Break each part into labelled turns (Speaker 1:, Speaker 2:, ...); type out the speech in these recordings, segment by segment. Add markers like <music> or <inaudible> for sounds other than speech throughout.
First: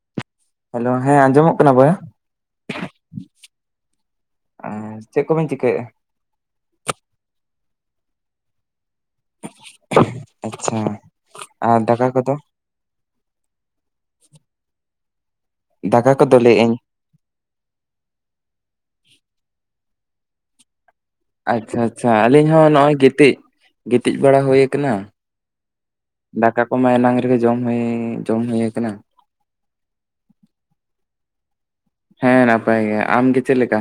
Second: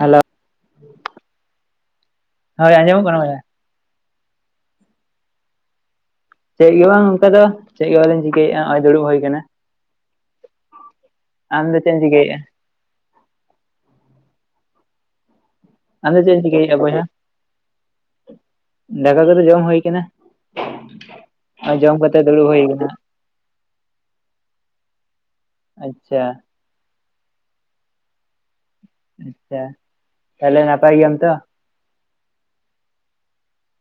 Speaker 1: Hello
Speaker 2: hello ᱦᱮᱸ ᱟᱸᱡᱚᱢᱚᱜ ᱠᱟᱱᱟ ᱵᱳᱚᱭᱟ?
Speaker 1: ᱦᱳᱭ ᱟᱸᱡᱚᱢᱚᱜ ᱠᱟᱱᱟ ᱵᱚᱭᱦᱟ
Speaker 2: ᱟᱨ ᱪᱮᱫ ᱠᱚᱵᱤᱱ ᱪᱤᱠᱟᱹᱭᱮᱜ-ᱟ?
Speaker 1: ᱪᱮᱫ ᱜᱮ ᱵᱟᱝ ᱚᱱᱠᱟ ᱫᱚ ᱪᱮᱫ ᱜᱮ ᱵᱟᱞᱤᱧ ᱪᱤᱠᱟᱹᱭᱟ ᱱᱚᱜ ᱚᱭᱫᱩᱲᱩᱵ
Speaker 2: ᱟᱪᱪᱷᱟ
Speaker 1: ᱟᱢ ᱫᱚ
Speaker 2: ᱟᱨ
Speaker 1: ᱪᱮᱫ ᱮᱢ
Speaker 2: ᱫᱟᱠᱟ ᱠᱚᱫᱚ
Speaker 1: ᱪᱤᱠᱟᱹᱭᱮᱫᱼᱟ?
Speaker 2: ᱫᱟᱠᱟ
Speaker 1: ᱟᱫᱚ ᱪᱮᱫ
Speaker 2: ᱠᱚᱫᱚ
Speaker 1: ᱮᱢ
Speaker 2: ᱞᱟᱹᱭᱮᱫ ᱟᱹᱧ
Speaker 1: ᱪᱤᱠᱟᱹᱭᱮᱫᱟ ᱵᱚᱭᱥᱟ? ᱫᱟᱠᱟ ᱠᱚᱫᱚ ᱡᱚᱢ ᱦᱩᱭ ᱠᱟᱱᱟ᱾
Speaker 2: ᱟᱪᱪᱷᱟ ᱟᱪᱪᱷᱟ, ᱟᱹᱞᱤᱧ ᱦᱚᱸ ᱱᱚᱜᱼᱚᱭ ᱜᱤᱛᱤᱡ ᱜᱤᱛᱤᱡ ᱵᱟᱲᱟ ᱦᱩᱭᱩ ᱟᱠᱟᱱᱟ᱾
Speaker 1: ᱟᱪᱪᱷᱟ
Speaker 2: ᱫᱟᱠᱟ ᱠᱚᱢᱟ ᱮᱱᱟᱝ ᱨᱮᱜᱮ ᱡᱚᱢ ᱦᱩᱭ ᱡᱚᱢ ᱦᱩᱭ ᱠᱟᱱᱟ,
Speaker 1: ᱟᱪᱪᱷᱟ, ᱛᱟᱦᱚᱞᱮ ᱱᱟᱯᱟᱭ ᱜᱮᱭᱟᱢ ᱛᱚ?
Speaker 2: ᱦᱮᱸ ᱱᱟᱯᱟᱭ ᱜᱮ ᱟᱢ ᱜᱮ ᱪᱮᱫ ᱞᱮᱠᱟ?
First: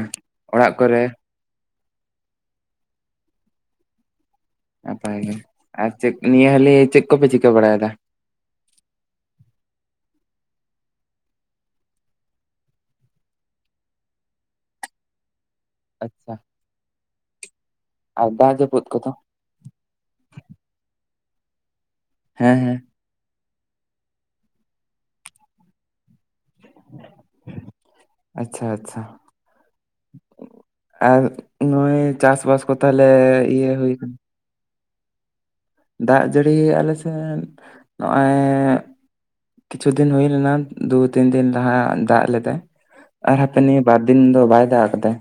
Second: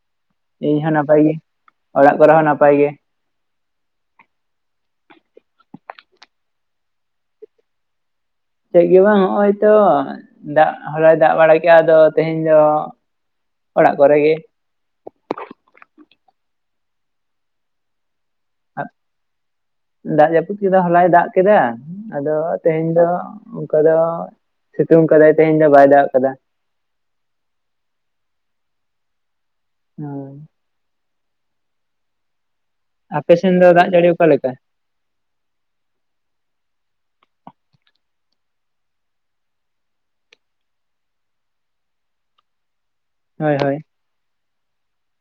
Speaker 2: ᱚᱲᱟᱜ
Speaker 1: ᱤᱧ ᱦᱚᱸ
Speaker 2: ᱠᱚᱨᱮ
Speaker 1: ᱱᱟᱯᱟᱭ ᱜᱤ ᱚᱲᱟᱜ ᱠᱚᱨᱮ ᱦᱚᱸ ᱱᱟᱯᱟᱭ ᱜᱮ᱾
Speaker 2: ᱱᱟᱯᱟᱭ ᱜᱮ ᱟᱨ ᱪᱮᱫ ᱱᱤᱭᱟᱹ ᱦᱟᱹᱞᱤ ᱪᱮᱫ ᱠᱚᱯᱮ ᱪᱤᱠᱟᱹ ᱵᱟᱲᱟᱭᱮᱫᱟ?
Speaker 1: ᱪᱮᱫ ᱜᱮ ᱵᱟᱝ ᱦᱚᱜᱼᱚᱭ ᱛᱚ ᱫᱟᱜ ᱦᱚᱞᱟᱭ ᱫᱟᱜ ᱵᱟᱲᱟ ᱠᱮᱜᱼᱟ ᱟᱫᱚ ᱛᱮᱦᱮᱧ ᱫᱚ ᱚᱲᱟᱜ ᱠᱚᱨᱮ ᱜᱮ᱾
Speaker 2: ᱟᱪᱪᱷᱟ᱾ ᱟᱨ ᱫᱟᱜ ᱡᱟᱯᱳᱛ ᱠᱚᱫᱚ?
Speaker 1: ᱫᱟᱜ ᱡᱟᱹᱯᱩᱫ ᱠᱚᱫᱚ ᱦᱚᱞᱟᱭ ᱫᱟᱜ ᱠᱮᱫᱟ ᱟᱫᱚ
Speaker 2: ᱦᱮᱸ ᱦᱮᱸ
Speaker 1: ᱛᱮᱦᱮᱧ ᱫᱚ ᱚᱱᱠᱟ ᱫᱚ ᱥᱤᱛᱩᱝ ᱠᱟᱫᱟᱭ ᱛᱮᱦᱮᱧ ᱫᱚ ᱵᱟᱭ ᱫᱟᱜ ᱠᱟᱫᱟ
Speaker 2: ᱟᱪᱪᱷᱟ ᱟᱪᱪᱷᱟ᱾
Speaker 1: <unintelligible>
Speaker 2: ᱟᱨ ᱱᱩᱭ ᱪᱟᱥᱵᱟᱥ ᱠᱚ ᱛᱟᱦᱚᱞᱮ ᱤᱭᱟᱹ ᱦᱩᱭ ᱠᱟᱱᱟ
Speaker 1: ᱚᱠᱟᱞᱮᱠᱟ?
Speaker 2: ᱫᱟᱜ ᱡᱟᱹᱲᱤ ᱟᱞᱮ ᱥᱮᱫ ᱱᱚᱜᱼᱚ ᱚᱭ ᱠᱤᱪᱷᱩ ᱫᱤᱱ ᱦᱩᱭ ᱞᱮᱱᱟ ᱫᱩ ᱛᱤᱱ ᱫᱤᱱ ᱞᱟᱦᱟ ᱫᱟᱜ ᱞᱮᱫᱟᱭ, ᱟᱨ
Speaker 1: ᱦᱳᱭ
Speaker 2: ᱦᱟᱯᱮ
Speaker 1: ᱦᱳᱭ
Speaker 2: ᱱᱤᱭᱟᱹ ᱵᱟᱨ ᱫᱤᱱ ᱫᱚ ᱵᱟᱭ ᱫᱟᱜ ᱟᱠᱟᱫᱟᱭ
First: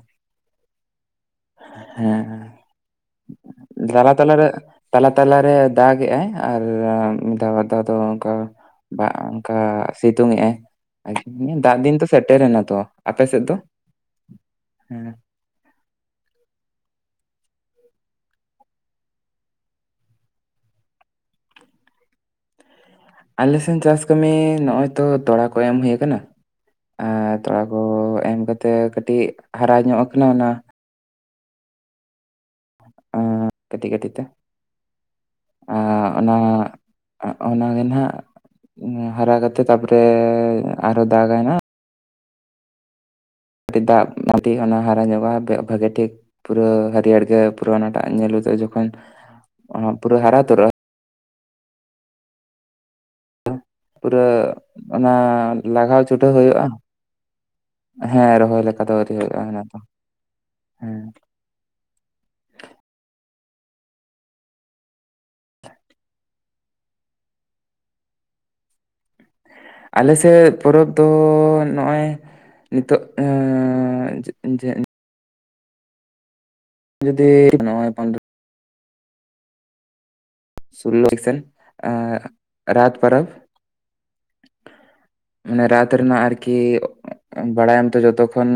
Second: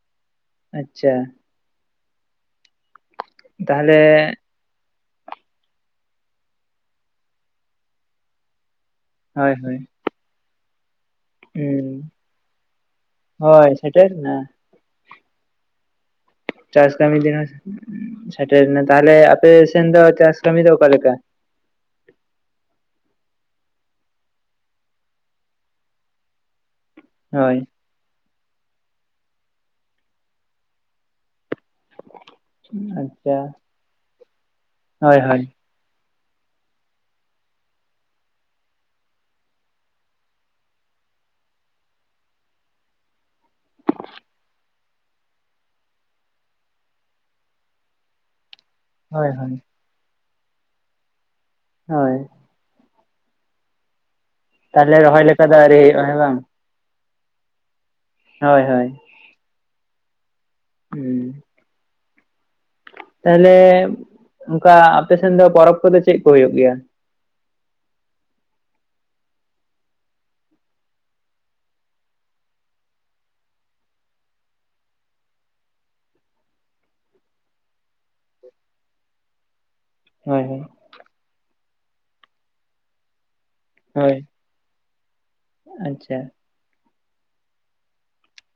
Speaker 1: ᱟᱪᱪᱷᱟ
Speaker 2: ᱦᱮᱸ ᱫᱟᱞᱟ ᱛᱟᱞᱟ
Speaker 1: ᱛᱟᱦᱚᱞᱮ
Speaker 2: ᱨᱮ ᱛᱟᱞᱟ ᱛᱟᱞᱟᱨᱮ ᱫᱟᱜ ᱜᱮᱟᱭ ᱟᱨ ᱢᱤᱫ ᱫᱷᱟᱣ ᱵᱟᱨ ᱫᱷᱟᱣ ᱫᱚ ᱚᱱᱠᱟ ᱵᱟ ᱚᱱᱠᱟ
Speaker 1: ᱦᱳᱭ ᱦᱳᱭ
Speaker 2: ᱥᱤᱛᱩᱝ ᱮᱟᱭ ᱫᱟᱜ
Speaker 1: ᱦᱩᱸ
Speaker 2: ᱫᱤᱱ ᱛᱚ ᱥᱮᱴᱮᱨᱮᱱᱟ ᱛᱚ ᱟᱯᱮ ᱥᱮᱫ ᱫᱚ?
Speaker 1: ᱦᱳᱭ ᱥᱮᱴᱮᱨᱱᱟ ᱪᱟᱥ ᱠᱟᱹᱢᱤ ᱫᱤᱱ ᱦᱚᱸ ᱥᱮᱴᱮᱨ ᱮᱱᱟ, ᱛᱟᱦᱚᱞᱮ ᱟᱯᱮ ᱥᱮᱱ ᱫᱚ ᱪᱟᱥ ᱠᱟᱹᱢᱤ ᱫᱚ ᱚᱠᱟᱞᱮᱠᱟ?
Speaker 2: ᱟᱞᱮ ᱥᱮᱱ ᱪᱟᱥ ᱠᱟᱹᱢᱤ ᱱᱚᱜ-ᱚᱭ ᱛᱚ ᱛᱚᱲᱟ ᱠᱚ ᱮᱢ ᱦᱩᱭᱩᱜ ᱠᱟᱱᱟ ᱟᱨ
Speaker 1: ᱦᱳᱭ
Speaker 2: ᱛᱚᱲᱟ ᱠᱚ ᱛᱚ ᱮᱢ ᱠᱟᱛᱮ ᱠᱟᱹᱴᱤᱡ ᱦᱟᱨᱟ ᱧᱚᱜ ᱟᱠᱟᱱᱟ ᱚᱱᱟ
Speaker 1: ᱟᱪᱪᱷᱟ
Speaker 2: ᱠᱟᱹᱛᱤᱡ ᱠᱟᱹᱛᱤᱡ ᱛᱮ
Speaker 1: ᱦᱳᱭ ᱦᱳᱭ
Speaker 2: ᱟᱨ ᱚᱱᱟ ᱚᱱᱟᱜᱮ ᱱᱟᱜ ᱦᱟᱨᱟ ᱠᱟᱛᱮᱜ ᱛᱟᱨᱯᱚᱨᱮ ᱟᱨᱦᱚ ᱫᱟᱜᱟᱭ ᱦᱟᱜ ᱾ ᱯᱴᱤ ᱫᱟ ᱢᱴᱤ ᱚᱱᱟᱱᱟ <unintelligible> ᱦᱟᱨᱟ ᱧᱚᱜᱚᱼᱟ ᱚᱱᱟᱜᱮ ᱴᱷᱤᱠ ᱯᱩᱨᱟᱹ ᱦᱟᱹᱨᱭᱟᱹᱲ ᱜᱮ ᱯᱩᱨᱟᱹ ᱟᱱᱟᱴᱟᱜ ᱧᱮᱞᱜᱚᱫᱚᱼᱟ ᱡᱚᱠᱷᱚᱱᱼᱼ
Speaker 1: ᱦᱚᱭ ᱦᱚᱭ
Speaker 2: ᱚ ᱯᱩᱨᱟᱹ ᱦᱟᱨᱟ ᱩᱛᱟᱹᱨᱚᱜ-ᱟ ᱾
Speaker 1: ᱦᱳᱭ
Speaker 2: ᱯᱩᱨᱟᱹ
Speaker 1: ᱛᱟᱦᱚᱞᱮ
Speaker 2: ᱚᱱᱟ
Speaker 1: ᱨᱚᱦᱚᱭ ᱞᱮᱠᱟ ᱫᱚ ᱟᱹᱣᱨᱤ
Speaker 2: ᱞᱟᱜᱟᱣ
Speaker 1: ᱦᱩᱭᱩᱜᱼᱟ ᱦᱮᱸ
Speaker 2: ᱪᱷᱩᱴᱷᱟᱹᱣ
Speaker 1: ᱵᱟᱝ
Speaker 2: ᱦᱩᱭᱩᱜ-ᱟ᱾ ᱦᱮᱸ ᱨᱚᱦᱚᱭ
Speaker 1: ᱦᱳᱭ
Speaker 2: ᱞᱮᱠᱟ ᱫᱚ ᱟᱭᱨᱤ, ᱦᱩᱭᱩᱜ-ᱟ ᱚᱱᱟ ᱫᱚ
Speaker 1: ᱦᱮᱸ ᱛᱟᱦᱚᱞᱮ ᱚᱱᱠᱟ ᱟᱯᱮᱥᱮᱱ ᱫᱚ ᱯᱚᱨᱚᱵᱽ ᱠᱚᱫᱚ ᱪᱮᱫ ᱠᱚ ᱦᱩᱭᱩᱜ ᱜᱮᱭᱟ?
Speaker 2: ᱟᱞᱮ ᱥᱮᱫ ᱯᱚᱨᱚᱵᱽ ᱫᱚ ᱱᱚᱜ-ᱚᱭ ᱱᱤᱛᱚᱜ ᱮᱸᱻᱻ ᱫᱮᱜᱤᱧ ᱡᱮ ᱡᱩᱫᱤ ᱱᱚᱭ ᱯᱟᱱᱰ <unintelligible>
Speaker 1: ᱦᱳᱭ ᱦᱳᱭ
Speaker 2: ᱥᱩᱞᱚᱷ ᱥᱮᱱ ᱨᱟᱛ ᱯᱟᱨᱚᱵ
Speaker 1: ᱦᱳᱭ
Speaker 2: ᱢᱟᱱᱮ ᱨᱟᱛ
Speaker 1: ᱟᱪᱪᱷᱟ
Speaker 2: ᱨᱮᱱᱟᱜ ᱟᱨᱠᱤ, ᱠᱤ ᱵᱟᱲᱟᱭ ᱟᱢ ᱛᱚ ᱡᱚᱛᱚ ᱠᱷᱚᱱ